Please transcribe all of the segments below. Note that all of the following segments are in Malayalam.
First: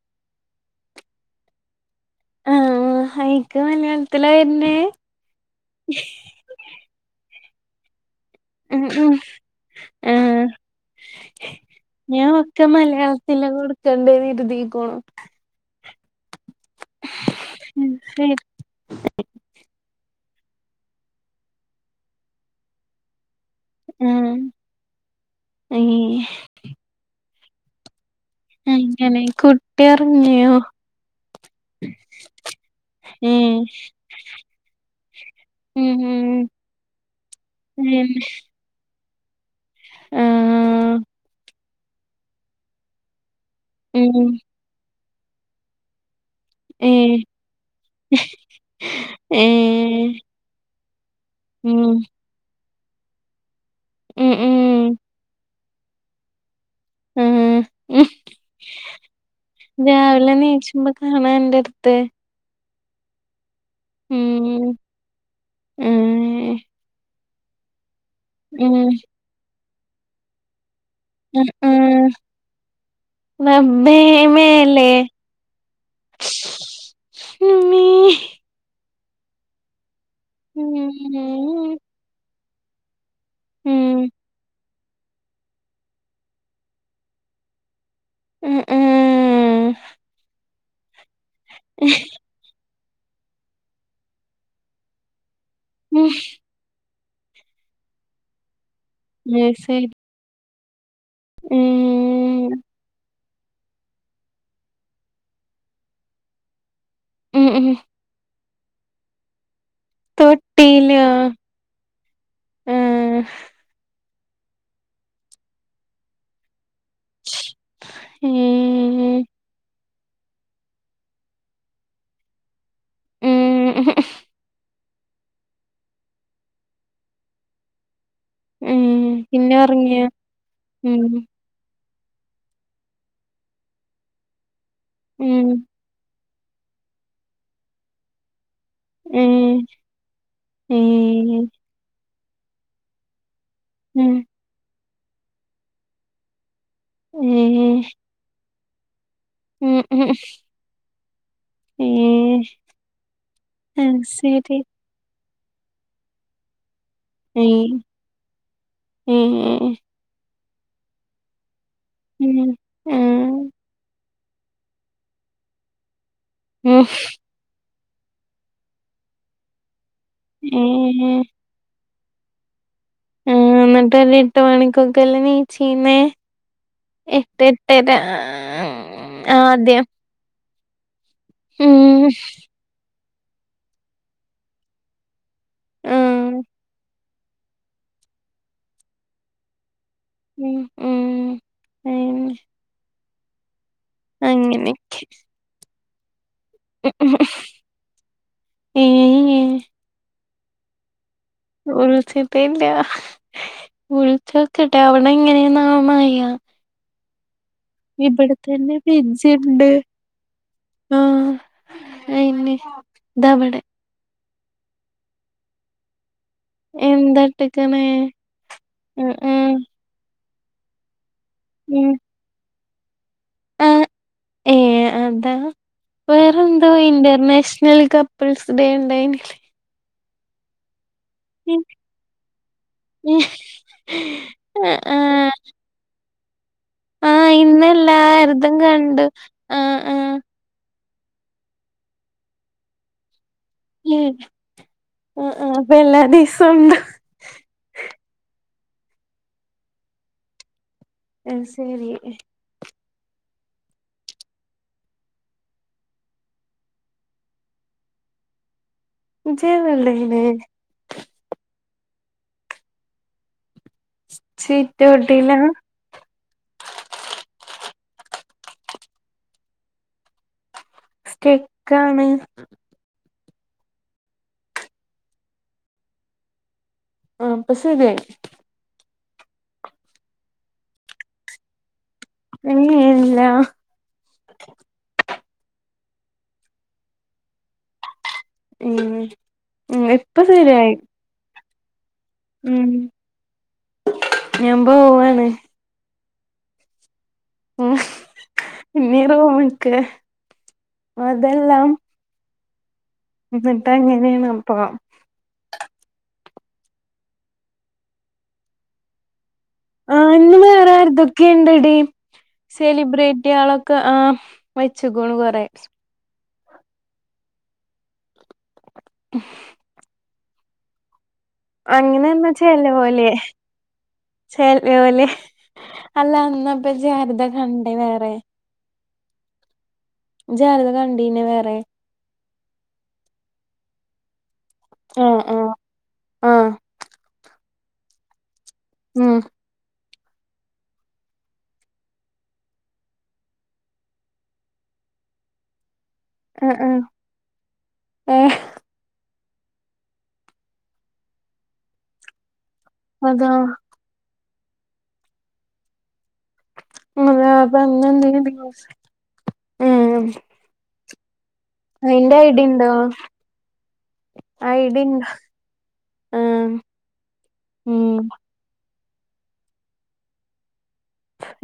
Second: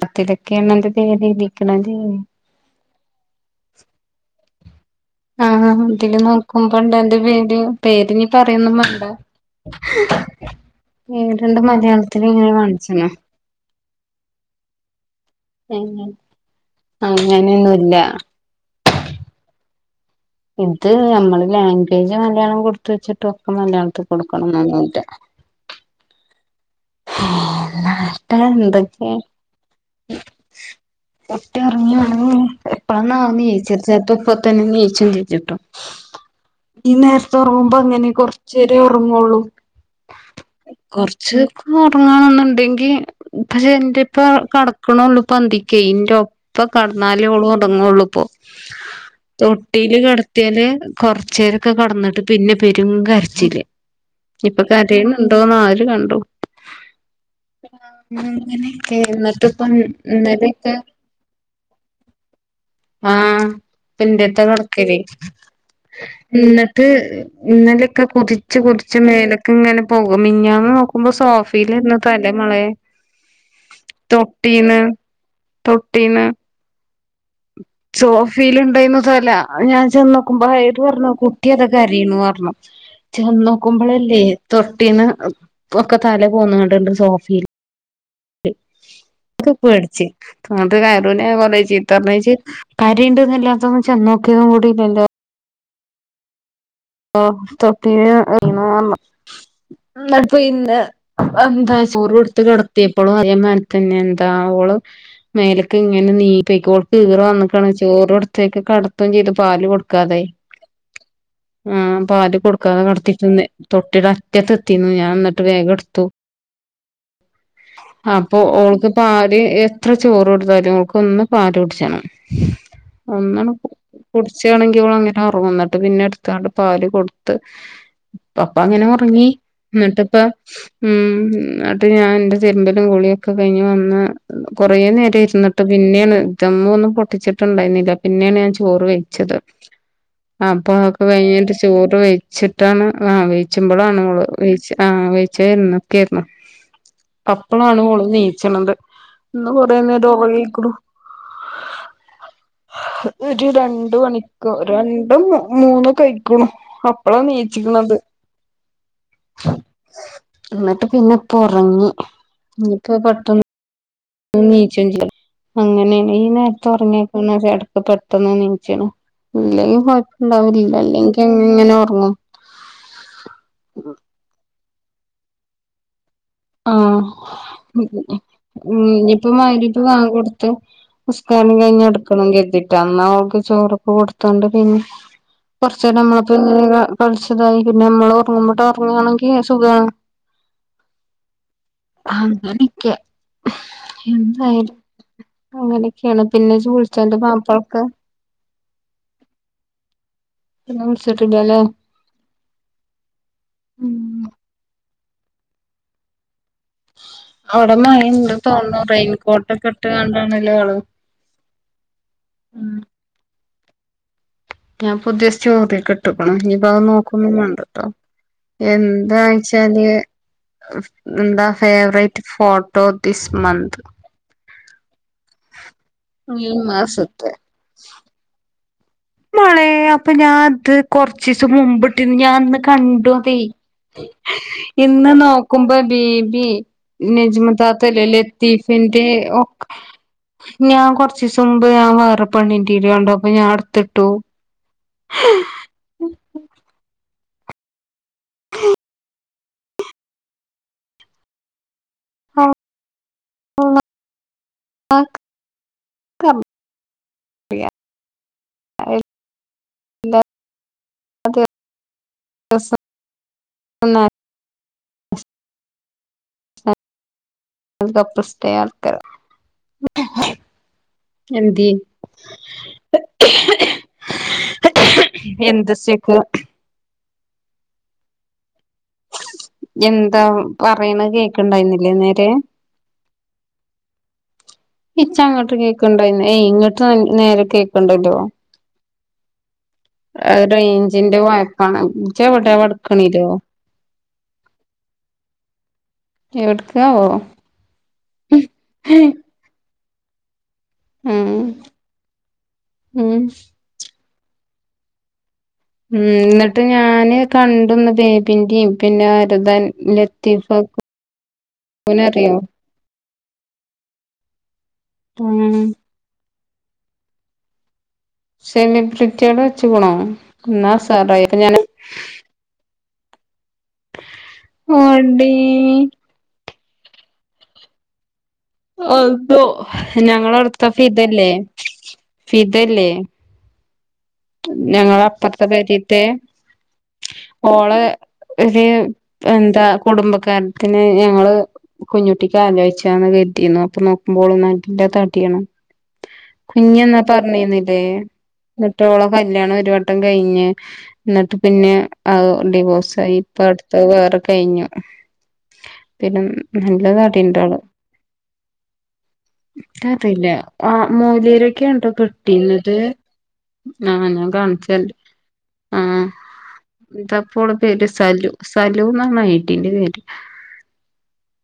പത്തി തക്കെ എണ നിക്കണംതി [unintelligible] ആഹ് എനിക്ക് മലയാളത്തിലാ വരുന്നേ ആഹ് തില് നോക്കുമ്പോണ്ട അന്റെ പേര് പേരിനി പറയുന്നു ഉം മാണ്ട ഉം ആഹ് ടെണ്ട് മലയാളത്തിങ്ങനെ കാണിച്ചണം ഇല്ല കൊടുക്കണ്ടേന്ന് എരുതിീക്കോണ അങ്ങനൊന്നുല്ല ശരി ഇത് നമ്മള് ലാംഗ്വേജ് മലയാളം കൊടുത്ത വച്ചിട്ടുംൊക്കെ മലയാളത്തി കൊടുക്കണം എന്നൊന്നുമില്ല അ [unintelligible] ല്ലാ എന്തൊക്കെയ അങ്ങനെ കുട്ടി ഒറങ്ങിയോ ഒറ്റ ഇറങ്ങിയവാണെങ്കിൽ എപ്പഴന്ന ഏഹ് ജേച്ചച്ചേത്ത ഇപ്പ തന്നെ ജേച്ചും ജയിച്ചിട്ടോ ഉം ഉം [unintelligible] ഈ നേരത്തെ ഉറങ്ങുമ്പോ അങ്ങനെ പിന്നെ കൊറച്ച് ചരി ഉറങ്ങള്ളൂ ആഹ് കൊറച്ചക്ക ഉറങ്ങാനൊന്നുണ്ടെങ്കി പെ എന്റെ [unintelligible] ഇപ്പ ഉം കടക്കണള്ളു പന്തിക്കറൊ ഇപ്പൊ ഏഹ് കടന്നാലള ഉടങ്ങള്ളൂപ്പോൊ തൊട്ടിയില് ഏഹ് കിടത്തിയല് [unintelligible] കൊറച്ച പേരൊക്കെ [unintelligible] ഉം കടന്നിട്ട് പിന്നെ പെരു കരച്ചിൽ ഉം ഇപ്പൊ ഉം കരയന്നുണ്ടോന്ന് ആര് കണ്ടു ആഹ് ഉം അങ്ങനെയക്കെ മറ്റിപ്പം രാവിലെ നതൊക്കെ നീച്ചുമ്പോ [unintelligible] കാണാ എന്റെടുത്ത് ആഹ ഉം പന്റെട്ത്തകടക്കൽ ഏഹ് എന്നിട്ട് ഇന്നലെയൊക്കെ കുദിച്ച് ഉം കുദിച്ച്മേലൊക്കെ ഇങ്ങനെ പോകും മിഇഞ്ഞാന്ന് ആുമ്പോ സോഫിൽ ആഹ് ഇന്നതല്ലേ മളയെ [unintelligible] റബ്ബേ തൊട്ടീന്ന് മേലേ തൊട്ടീന്ന് സോഫിൽ ഉണ്ടുന്നതല ഞാൻ ചെന്ന് നോക്കുമ്പോ ഏത് പറഞ്ഞു കുട്ടിയതൊക്കെ കരീണു അറന്നു ചെന്ന് നോക്കുമ്പോളല്ലേ തൊട്ടീന്ന് ഒക്കെ തല പോന്ന്ങ്ങാണ്ട് ണ്ട് സോഫീല് ആകെ പേടിച്ച് അത് കയറുനെ ഞാ കൊറെ തൊട്ടിയിലോ ചീത്തർഞ്ഞ് ഇജ്ജ് കരയ്ണ്ട്ന്ന്‌ന്നല്ലതൊന്ന് ചെന്നോക്കിതും കൂടില്ലല്ലോ ഉം ഓ തൊട്ടില് ഉറങ്ങിയെന്ന്. മേസൈയ്ഡ് ഇന്നട്ട് ഇന്ന് എന്താ ചോറ് കൊട്ത്ത് കെട്ത്ത്യേപ്പളും അതെ മാര്യേ - പിന്നെന്താ ഓള് മേലക്ക് ഇങ്ങനെ നീ പെയ്‌ക്കോൾ ഈറ വന്ന്ക്കാണ് ചോറൊട്ത്ത് ത്തേക്ക് കടത്തും ചെയ്തു പാല് കൊട്ക്കാതെ ട്ടിനോ ആഹ് പാല് കൊട്ക്കാതെ കടത്തീട്ട്ന്ന് തൊട്ടീടെ അറ്റത്തെത്തീന്നു ഞാൻ ഇന്നട്ട് വേഗം ഇട്ത്തു. അപ്പൊ ഓൾക്ക് ഉം പാല് എത്ര എത്ര ചോറ് കൊട്ത്താലും ഓക്ക് ഒന്ന് പാല് കുട്ച്ചണം, ഒന്നണ് ഉംഹ് ഉംഹ് ഉച്ചെണെങ്കി ഓളങ്ങനെ ഒറങ്ങും ന്ന്ട്ട് പിന്നെ എട്ത്താണ്ട് പാല് കൊട്ത്ത് ഇപ്പപ്പോ ഉം അങ്ങനെ ഒറങ്ങി പിന്നെ ഉറങ്ങിയോ ഇന്ന്ട്ട്പ്പ ഉം എന്നിട്ട് ഞാൻ ന്റെ തിര്മ്പലും കുളിയൊക്കെ കഴിഞ്ഞ് വന്ന് കൊറെ നേരം ഉം ഇര്ന്ന്ട്ട് പിന്നെണ്, ദം ഒന്നും പൊട്ടിച്ച്ട്ട്ണ്ടായ്ന്നില്ല പിന്നെണ് ഞാ ചോറ് വെയ്ച്ചത് ഉം അപ്പൊ ഉം കെയ്ഞ്ഞ്ട്ട് ചോറ് വെയ്ച്ച്ട്ടാണ് ആഹ് വെയ്ച്ചുമ്പളാണ് ഉം ഓള് വെയ്ച്ച് ആഹ് വെയ്ച്ചാഇര്ന്ന്ക്കെയ്നു ഉം അപ്പളാണ് ഓള് നീച്ച്ണത് ഇന്ന് ഉം ഉം കൊറേനേരം ഓയെയ്ക്കുണു ഉം ഒര് രണ്ട് അത് മണിക്ക്‌ ശരി രണ്ടും മൂന്നും ഒക്കെയ്ക്കുണു അപ്പളാ ഉം നീച്ച്ക്ക്‌ണത്. ഉം ന്ന്ട്ട് പിന്നെ ഇപ്പൊറങ്ങി. ഉം ഇൻക്ക് ആ പെട്ടെന്ന് നീച്ചുംച്ചെയ്യും അങ്ങനേണ്, ഈ ഉം നേരത്തൊറങ്ങ്യ പെണ്ണ് എടക്ക് പെട്ടെന്ന് നീച്ച്ണ് ഇല്ലെങ്കി കൊയപ്പണ്ടാവലില്ല, ഉം അല്ലെങ്കി അങ്ങനെ ഓറങ്ങും. ആഹ് ന്ന്ട്ട് ഒര് എട്ട് മണിക്കൊക്കെല്ല നീചീന്നേ ആഹ് ഉം ഇഞ്ഞിപ്പൊ മര്ബി ആദ്യം വാങ്കോട്ത്ത് ത്ത് ഉസ്ത്താനീം കെയ്ഞ്ഞ് ഉം അട്ക്കണം കെര്തീ- റ്റന്നാ ഓൾക്ക് ചോറൊക്കെ കൊട്ത്താണ്ട് പിന്നെ ആ കൊറച്ചേരം നമ്മളപ്പങ്ങനെ ക- കളിച്ച്തായി പിന്നെ നമ്മള് ഒറങ്ങുമ്പോട്ട് ഒറങ്ങാണെങ്കി സുഖാണ്. ഉം ഉം അങ്ങനെ അങ്ങനെക്കെ എന്തായാലും അങ്ങനെയൊക്കെ അങ്ങനെ ഒക്കെയാണ് പിന്നെ ഇജ്ജ് വുൾച്ചന്റെ മാപ്പ്ൾക്ക്? ഏയ് ഹീയ് പിന്നെ വുൾച്ച്ട്ടില്ലല്ലെ വുളിച്ച്ട്ടില്ല ഉം വുൾച്ചോക്കട്ടെ അവടെ എങ്ങനെന്നാവോ മയ [inaudible] അവടെ മയ ഇണ്ട് തോൺണു റെയിൻകോട്ടൊക്കെ ഫ്രിഡ്ജ്ണ്ട് ഇട്ട്ങ്ങാണ്ടാണല്ലേ ആള് ആ ഉം ഇതാവടെ ഞാ പുത്യേ സ്റ്റോറി ഒക്കെ ഇട്ട്ക്കുണു ഇഞ്ഞി - വ എന്താ നോക്കൊന്നും വാണ്ട ഇട്ടേക്കണേ ഉം ഉം എന്താച്ചാല് ന്ത ഉം ഫേവറേറ്റ് ഫോട്ടോ ദിസ് മന്ത്. ഏഹ് അതാ ഈ വേറെന്തോ മാസത്തെ ഇന്റർനാഷണൽ ഇങ്ങള് കപ്പ്ൾസ് ഡേ ഇണ്ടായിന് മളെ അപ്പൊ ഞാത് കൊർച്ച് കൊർച്ചീസം മുമ്പ്ട്ടിന്ന് ഞാൻ അന്ന് കണ്ടു അതേയ്, ഇന്ന് ആ നോ- കുംഭ ബിബി ആ നിജ്മദാത്തല ഇന്നെല്ലാര്തും കണ്ടു ലത്തീഫിന്റെ ഒ ആ ആ ആ ഞാൻ കുറച്ച ദിവസം മുമ്പ് ഞൻ വേറെ പണ്ണിൻന്റെീരി ഉണ്ടോ അപ്പൊ ഞാൻടു ഉ ഉ അപ്പൊ പിന്നെ ദിവസംണ്ട് ആ ശരി ആ [unintelligible] ആ [unintelligible] ജയനല്ലനെ അത്ന്ന [unintelligible] സിറ്റൗട്ടില അപ്പ്രസ്റ്റേ ആൾക്കാര ഹെന്ടെ സ്റ്റിക്കാണ് എന്ത് സ്റ്റെക് ആഹ് ഇപ്പോശേരിയായി എന്താ പറയണ കേക്കണ്ടായിരുന്നില്ലേ നേരെ ഏ, ഇല്ല ചച്ച അങ്ങോട്ട് കേക്കണ്ടായിന്ന് ഏയ് ഇങ്ങട്ട് നേരെ കേക്കണ്ടല്ലോ ഉം ഉം ഇപ്പൊ അ ശരിയായി റേഞ്ചിന്റെ വായ്പാണത് ചവിടെ ഉം വടക്കണല്ലോ ഞാൻ പോവാണ് എവിടുക്ക ഓ ഇന്നിറൂം ഇൻക്ക് ഉം അതെല്ലാം ഉം എന്നിട്ടാ [unintelligible] പോ ഉം എന്നിട്ട് ഞാന് കണ്ടന്ന് ബേബിന്റെയും പിന്നെ അരുതൻ ആ ഇന്ന് വേറെരുതൊക്കെ ഇണ്ട്ടി അറിയോ സെലിബ്രിറ്റികളൊക്കെ ആഹ് വെച്ചു ഗുണ കുറെ ഉം സെമി ബ്രിറ്റേഡ് വെച്ചകിനോ ന്നാ ഉസാറായി ഞൻ അങ്ങനെന്നാ ചല്ല പോലെ ചല്ല പോലെ എടീ അല്ലാ അന്ന് ഇപ്പൊ ആർത്ഥ കണ്ടേ വേറെ അതോ ഞങ്ങള ജാരത അടുത്ത കണ്ടീനെ ഫിതല്ലേ വേറെ ഫിതല്ലേ ഞങ്ങള ആഹ് അപ്പത്തെ ആഹ് പരിയത്തെ ആഹ് ഓള ഒരു ഉം എന്താ കുടുംബക്കാരത്തിന് ഞങ്ങള് കുഞ്ഞുട്ടിക്ക് ആലോചിച്ചന്ന് കറ്റിരുന്നു അപ്പൊ നോക്കുമ്പോൾൊ നന്റെ താട്ടിയാണ്. ആഹ് ആഹ് കുഞ്ഞെന്നാ പറഞ്ഞന്നില്ലേ ഏഹ് റ്റോള കല്യാണം ഒരു വട്ടം കഴിഞ്ഞ് എന്നിട്ട് പിന്നെ ഡിവോഴ്സായി അതാ ഇപ്പ ആഹ് വേറെ കഴിഞ്ഞു പിന്നെ നല്ല അതാ അപ്പ നാട്ടീണ്ടോണ് അന്നെന്തേനി ദിവസ് ഉം കാട്ടയില്ല ആഹ് മോലേരൊക്കെ ഉണ്ടോ അയിന്റെ ഐഡി ഇണ്ടോ കെട്ടീന്നത് ആഹ് ഞാൻ ഐഡി കാണിച്ചല്ലേ ഇണ്ടോ ആഹ് ഇതപ്പോള പേര് ഉം സലു സലൂന്നാണ് ഐടിന്റെ പേര്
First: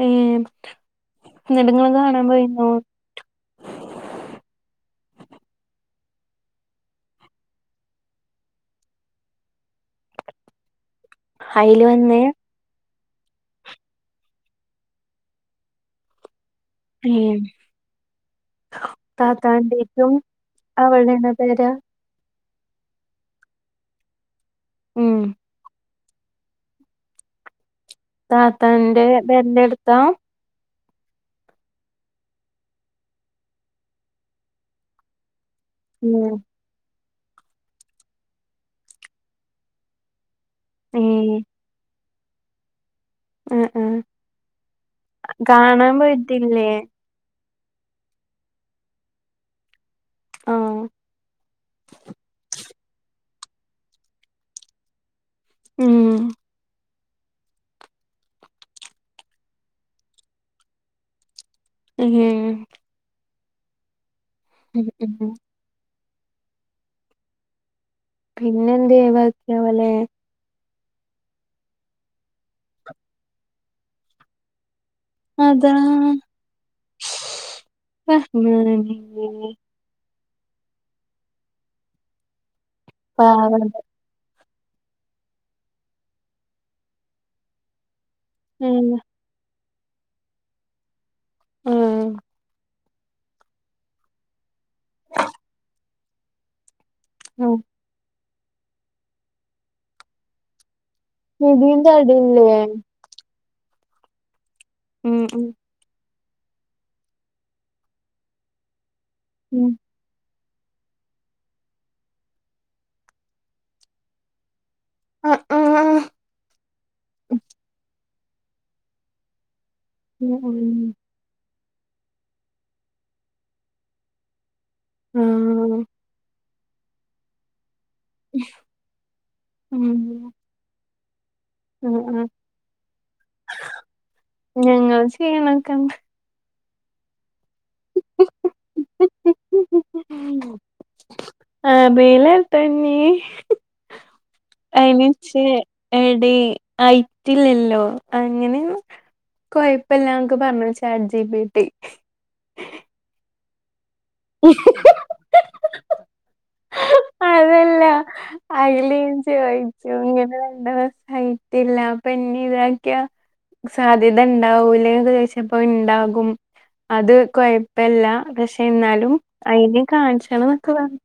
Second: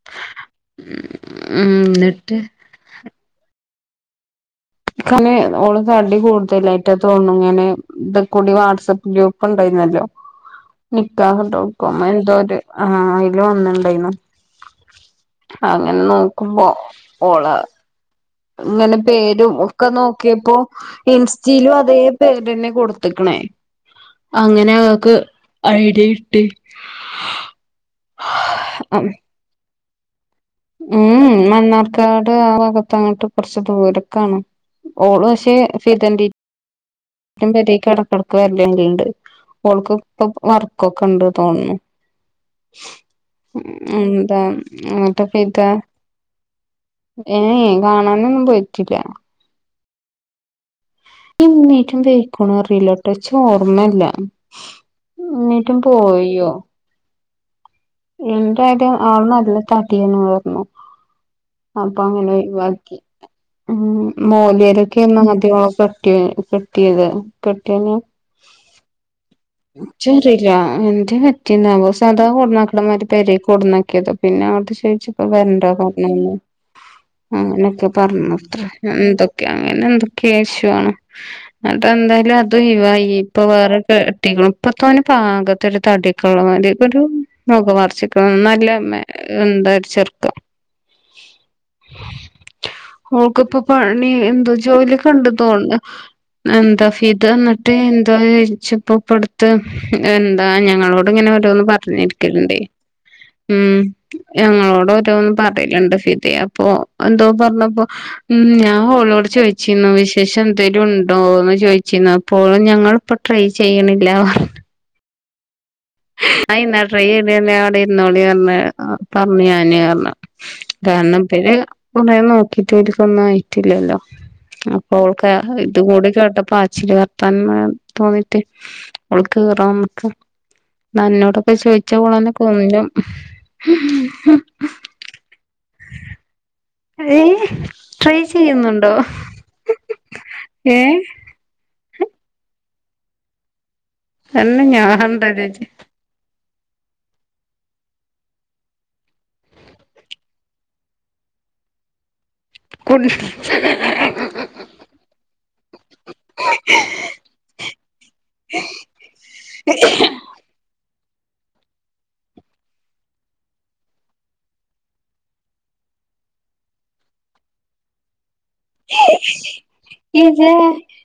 ഏഹ് നിട്ട് ഉം നിങ്ങളൊക്കെ കാണാൻ എന്നിട്ട് പോയിന്നോ ഇനെ ഓള് തടി കൂടുതലായിറ്റാ തോന്നും ഇങ്ങനെ ഇത കൂടി വാട്സആപ്പ് ഗ്രൂപ്പ് ഉണ്ടായിരുന്നല്ലോ അയില് നിക്കാഹ്ണ്ടോക്ക വന്ന് എന്തോ ഒരു ആഹ് അതില് വന്നിണ്ടായിന അങ്ങനെ നോക്കുമ്പോ ഓള് [unintelligible] ഇങ്ങനെ പേരും ഒക്കെ താത്താന്റെറ്റും നോക്കിയപ്പോ അവളേണോ പെര ഇൻസ്റ്റയിലും അതേ പേര്ന്നെ കൊടുത്തക്കണേ അങ്ങനെ അവക്ക് ഉം ഐഡിയ കിട്ടി ആ [unintelligible] താത്തന്റെ തിരഞ്ഞെടുത്താ ഉം മണ്ണാർക്കാട് ആഹ് ഭാഗത്ത് അങ്ങോട്ട് കുറച്ച് ദൂരൊക്കാണ് ഓള് പക്ഷെ തന്റെ ഉം പരേക്ക് ഇടക്കിടക്കു വരലുണ്ട് അവൾക്ക് ഇപ്പൊ ഏ വർക്കൊക്കെ ഇണ്ട് തോന്നുന്നു ആ ആ ഉം എന്താ കാണാൻ പോയിട്ടില്ലേ ഏഹ് കാണാനൊന്നും പോയിറ്റില്ല ആഹ് ഇങ്ങീട്ടും പോയ്ക്കണോന്നറിയില്ല ട്ടോ ച്ച് ഓർമ്മയില്ല എന്നിട്ടും ഉം പോയോ എന്തായാലും ആൾനെ നല്ല തടിയാ പറന്നു അപ്പൊ അങ്ങനെ ഉം ഒഴിവാക്കി ഉം മോല്യരൊക്കെ ഒും ഉം മധ്യമൊക്കെ കെട്ടിയത് കെട്ടിയത് പിന്നെ എന്ത് ഒഴിവാക്കി ഓലെ എന്റെ പറ്റിന്നാവോ സാദാ കൊടന്നാക്കടമാതിരി പെരെ കൊടന്നാക്കിയത് പിന്നെ അവടെ ചോദിച്ചു വരണ്ടാ അതാ പറഞ്ഞന്ന് അങ്ങനൊക്കെ പറഞ്ഞ് അത്രേ റഹ്മാനേ എന്തൊക്കെയാണ് അങ്ങനെ എന്തൊക്കെയ ഇഷ്യൂണ് എന്നിട്ട് എന്തായാലും അത് ഒഴിവായി ഇപ്പൊ പാവം വേറെ കുട്ടികളും ഇപ്പത്തവന് പാകത്തൊരു ഒരു തടിയൊക്കുള്ള മാതിരി ഒരു ഉം ഒക്കെ മർച്ചിക്ക നല്ല ഉം എന്ത ചെയ്യു ഉം ഓൾക്കിപ്പം പണി എന്തോ ജോലി കണ്ടു തോണ്ണ് എന്താ ഫിദ ഇത് വന്നിട്ട് എന്താച്ച ഇപ്പൊ ഇപ്പ അടുത്ത് എന്താ ഞങ്ങളോട് ഇങ്ങനെ ഒരോന്ന് നിധിന്റെ അടില്ലേ പറഞ്ഞിരിക്കലണ്ടേ നി ഉം ഞങ്ങളോട ഉം ഓരോന്നും ഉം പറലണ്ട് ഫിദ അപ്പൊ എന്തോ പറഞ്ഞപ്പോ ഉം ഞാൻ ഓളോട് ഉം ചോച്ചിരുന്നു വിശേഷം എന്തേലും ഉണ്ടോന്ന് ചോദിച്ചിരുന്നു അപ്പോഴും ഞങ്ങളിപ്പോ ട്രൈ ചെയ്യണില്ല പറഞ്ഞു ആഹ് ആഹ് ആന്നാ ട്രൈപൈത് അവിടെ ഇരുന്നോളി പറ പറഞ്ഞു ഞാന് പറഞ്ഞു ഉം ഉം കാരണം പിന്നെ കൊറ നോക്കിട്ട് ഓരിക്കൊന്നും ആയിട്ടില്ലല്ലോ ആ ഓൾക്ക് ഇതും കൂടി കേട്ടപ്പോ അച്ചില് വർത്താനം തോന്നീട്ട് ഓൾക്ക് ഈറാം ഉം നമുക്ക് നന്നോടൊക്കെ ആ ചോയിച്ച ആ ഓളന്നെ കൊല്ലും [unintelligible] ഏഹ് ട്രൈ ചെയ്യുന്നുണ്ടോ ഏഹ് ആഹ് അറീല ട്ടഞ്ഞി തന്നെ അയി ഞാണ്ട നിച്ച് ചേച്ചി എടീ ഹൈറ്റില്ലല്ലോ അങ്ങനെ കൊഴപ്പല്ലാ ന്നൊക്കെ പറഞ്ഞ ചാറ്റ് ജി പി ടി കുൺ [inaudible] [inaudible] ആയിലും ചോയ്ച്ചു രണ്ട് വയസായി കിട്ടല്ല അപ്പം പിന്നെ ഇതാക്കിയ സാധ്യത ഉണ്ടാവൂലെ ചോദിച്ചപ്പോ ഉണ്ടാകും അത് കുഴപ്പല്ല പക്ഷെ എന്നാലും അയിത് കാണിച്ചണം എന്നൊക്കെ പറഞ്ഞ്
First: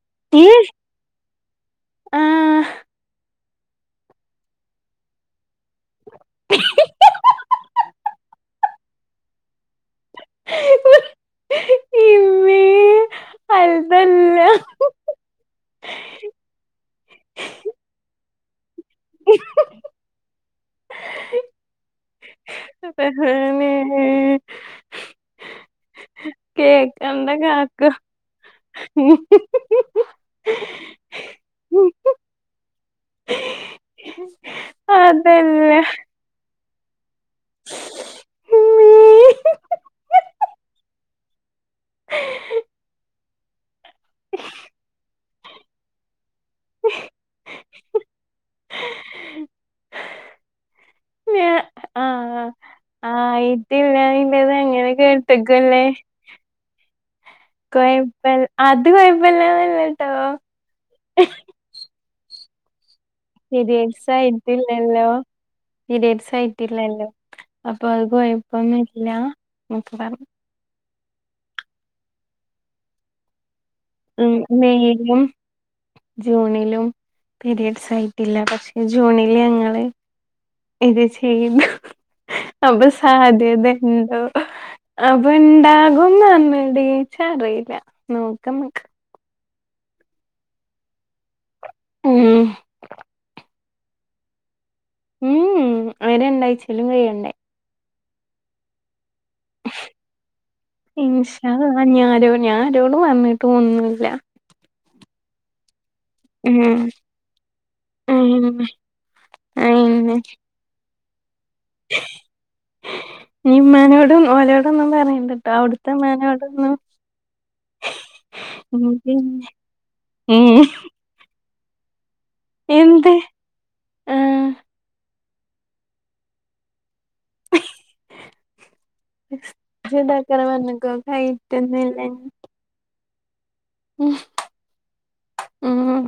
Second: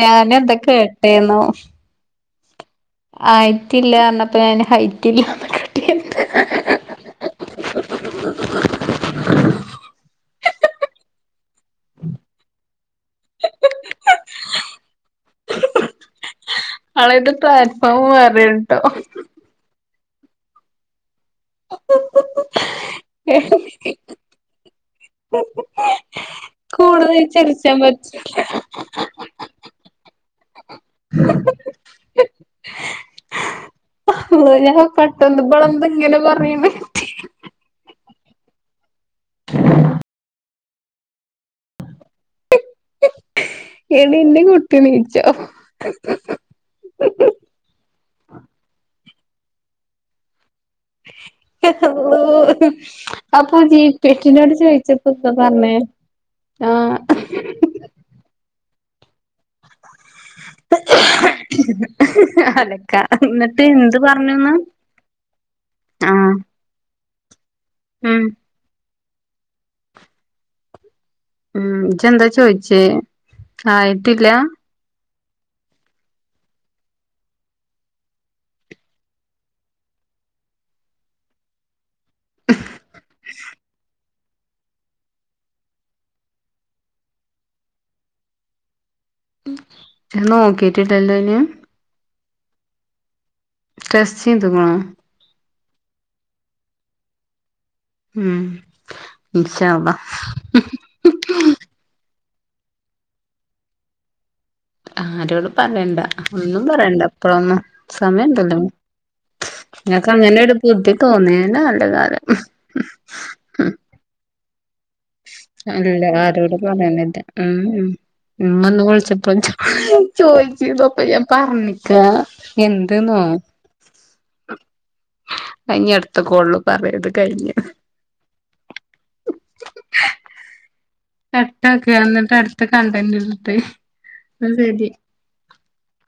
ഞാന് എന്തൊക്കെ കേട്ടേന്നോ ആഹ് ആയിട്ടില്ല പറഞ്ഞപ്പം ഞൻ ഹയിറ്റില്ല [inaudible] [inaudible] [inaudible] അല്ല അവളത് പ്ലാറ്റ്ഫോം വേറെട്ടോ റഹ്മാനേ കൂടുതൽ കേക്കണ്ട ചിരിച്ചാൻ കാക്ക പറ്റൂല ഞാൻ കട്ടെന്ന് അതല്ല ബ്ളെന്താ ഇങ്ങനെ പറയണേ നീ എടീ ന്റെ കുട്ടി നീച്ചോ ഞാ- ആ ഓ അപ്പൊ ആയിട്ടില്ല നിന്റേത് ജീപെറ്റ്നോട് അങ്ങനെ ചോയിച്ചപ്പൊത്താ പറഞ്ഞേ കേട്ടക്കല്ലേ ആഹ് കൊയപ്പൽ അത് കൊയപ്പല്ലന്നല്ലട്ടോ അതെ ക്ക ഇന്നിട്ട് എന്ത് പീരിയഡ്സ് പറഞ്ഞുന്ന് ആഹ ട്ടില്ലല്ലോ അപ്പൊ അത് കൊ ഴപ്പൊന്നുല്ല നക്ക് പറഞ്ഞ മം ഇജ്ജെന്താ ചോയിച്ചേ ആയിട്ടില്ല മെയിലും ജൂണിലും പീരിയഡ്സ് ആയിട്ടില്ല പക്ഷെ ജൂണില് ഞങ്ങള് ഇത് ചെയ്യ്ണ്ടോ അപ്പൊ സാധ്യത ഇണ്ടോ അപ്പ ഉണ്ടാകുംന്നറിഞ്ഞടി ഇച്ചറീല നോക്കമ്മ ഞാ നോക്കീട്ടില്ലല്ലോയിന് മം ടെസ്റ്റെയ്ത്ക്ക്‌ണോ ഉം ഉം അയിന് രണ്ടായിചേലും കയ്യണ്ടേ ഉം ഇൻശാ അല്ലാഹ് ഇന്ഷാ അല്ലാഹ് ഞാരോ ഞആരോടും പറഞ്ഞിട്ടൊന്നും ഇല്ല ആരോടും പറണ്ടാ ഒന്നും ഉം പറയണ്ട ഇപ്പഴൊന്നും സമയണ്ടല്ലോ ഉം ങ്ങക്ക് അയിന് അങ്ങനൊരു ബുദ്ധി തോന്നിയന്നെ നല്ല കാലം ഇമ്മാനോടും ഓലോടൊന്നും പറയ അല്ല ആരോടും പറയ്ണില്ല മം മം ഇമ്മ ഇന്ന് ഉം വിളിച്ചപ്പളും പിന്നെ ചോ ഉം ചോയിച്ച് അപ്പം ഞാൻ പറഞ്ഞ് ക്കാ എന്ത് എന്ത്ന്നോ ആഹ് അഇഞ്ഞ് അട് ത്ത കാൾ പറിയാ ഇത് കഴിഞ്ഞ് ഇജ്ജെന്താക്കാന പറഞ്ഞക്ക ടൈറ്റനല്ലേ ത്ത കണ്ടന്റെന്നട്ട് ഉം അതെ അതെ ഉം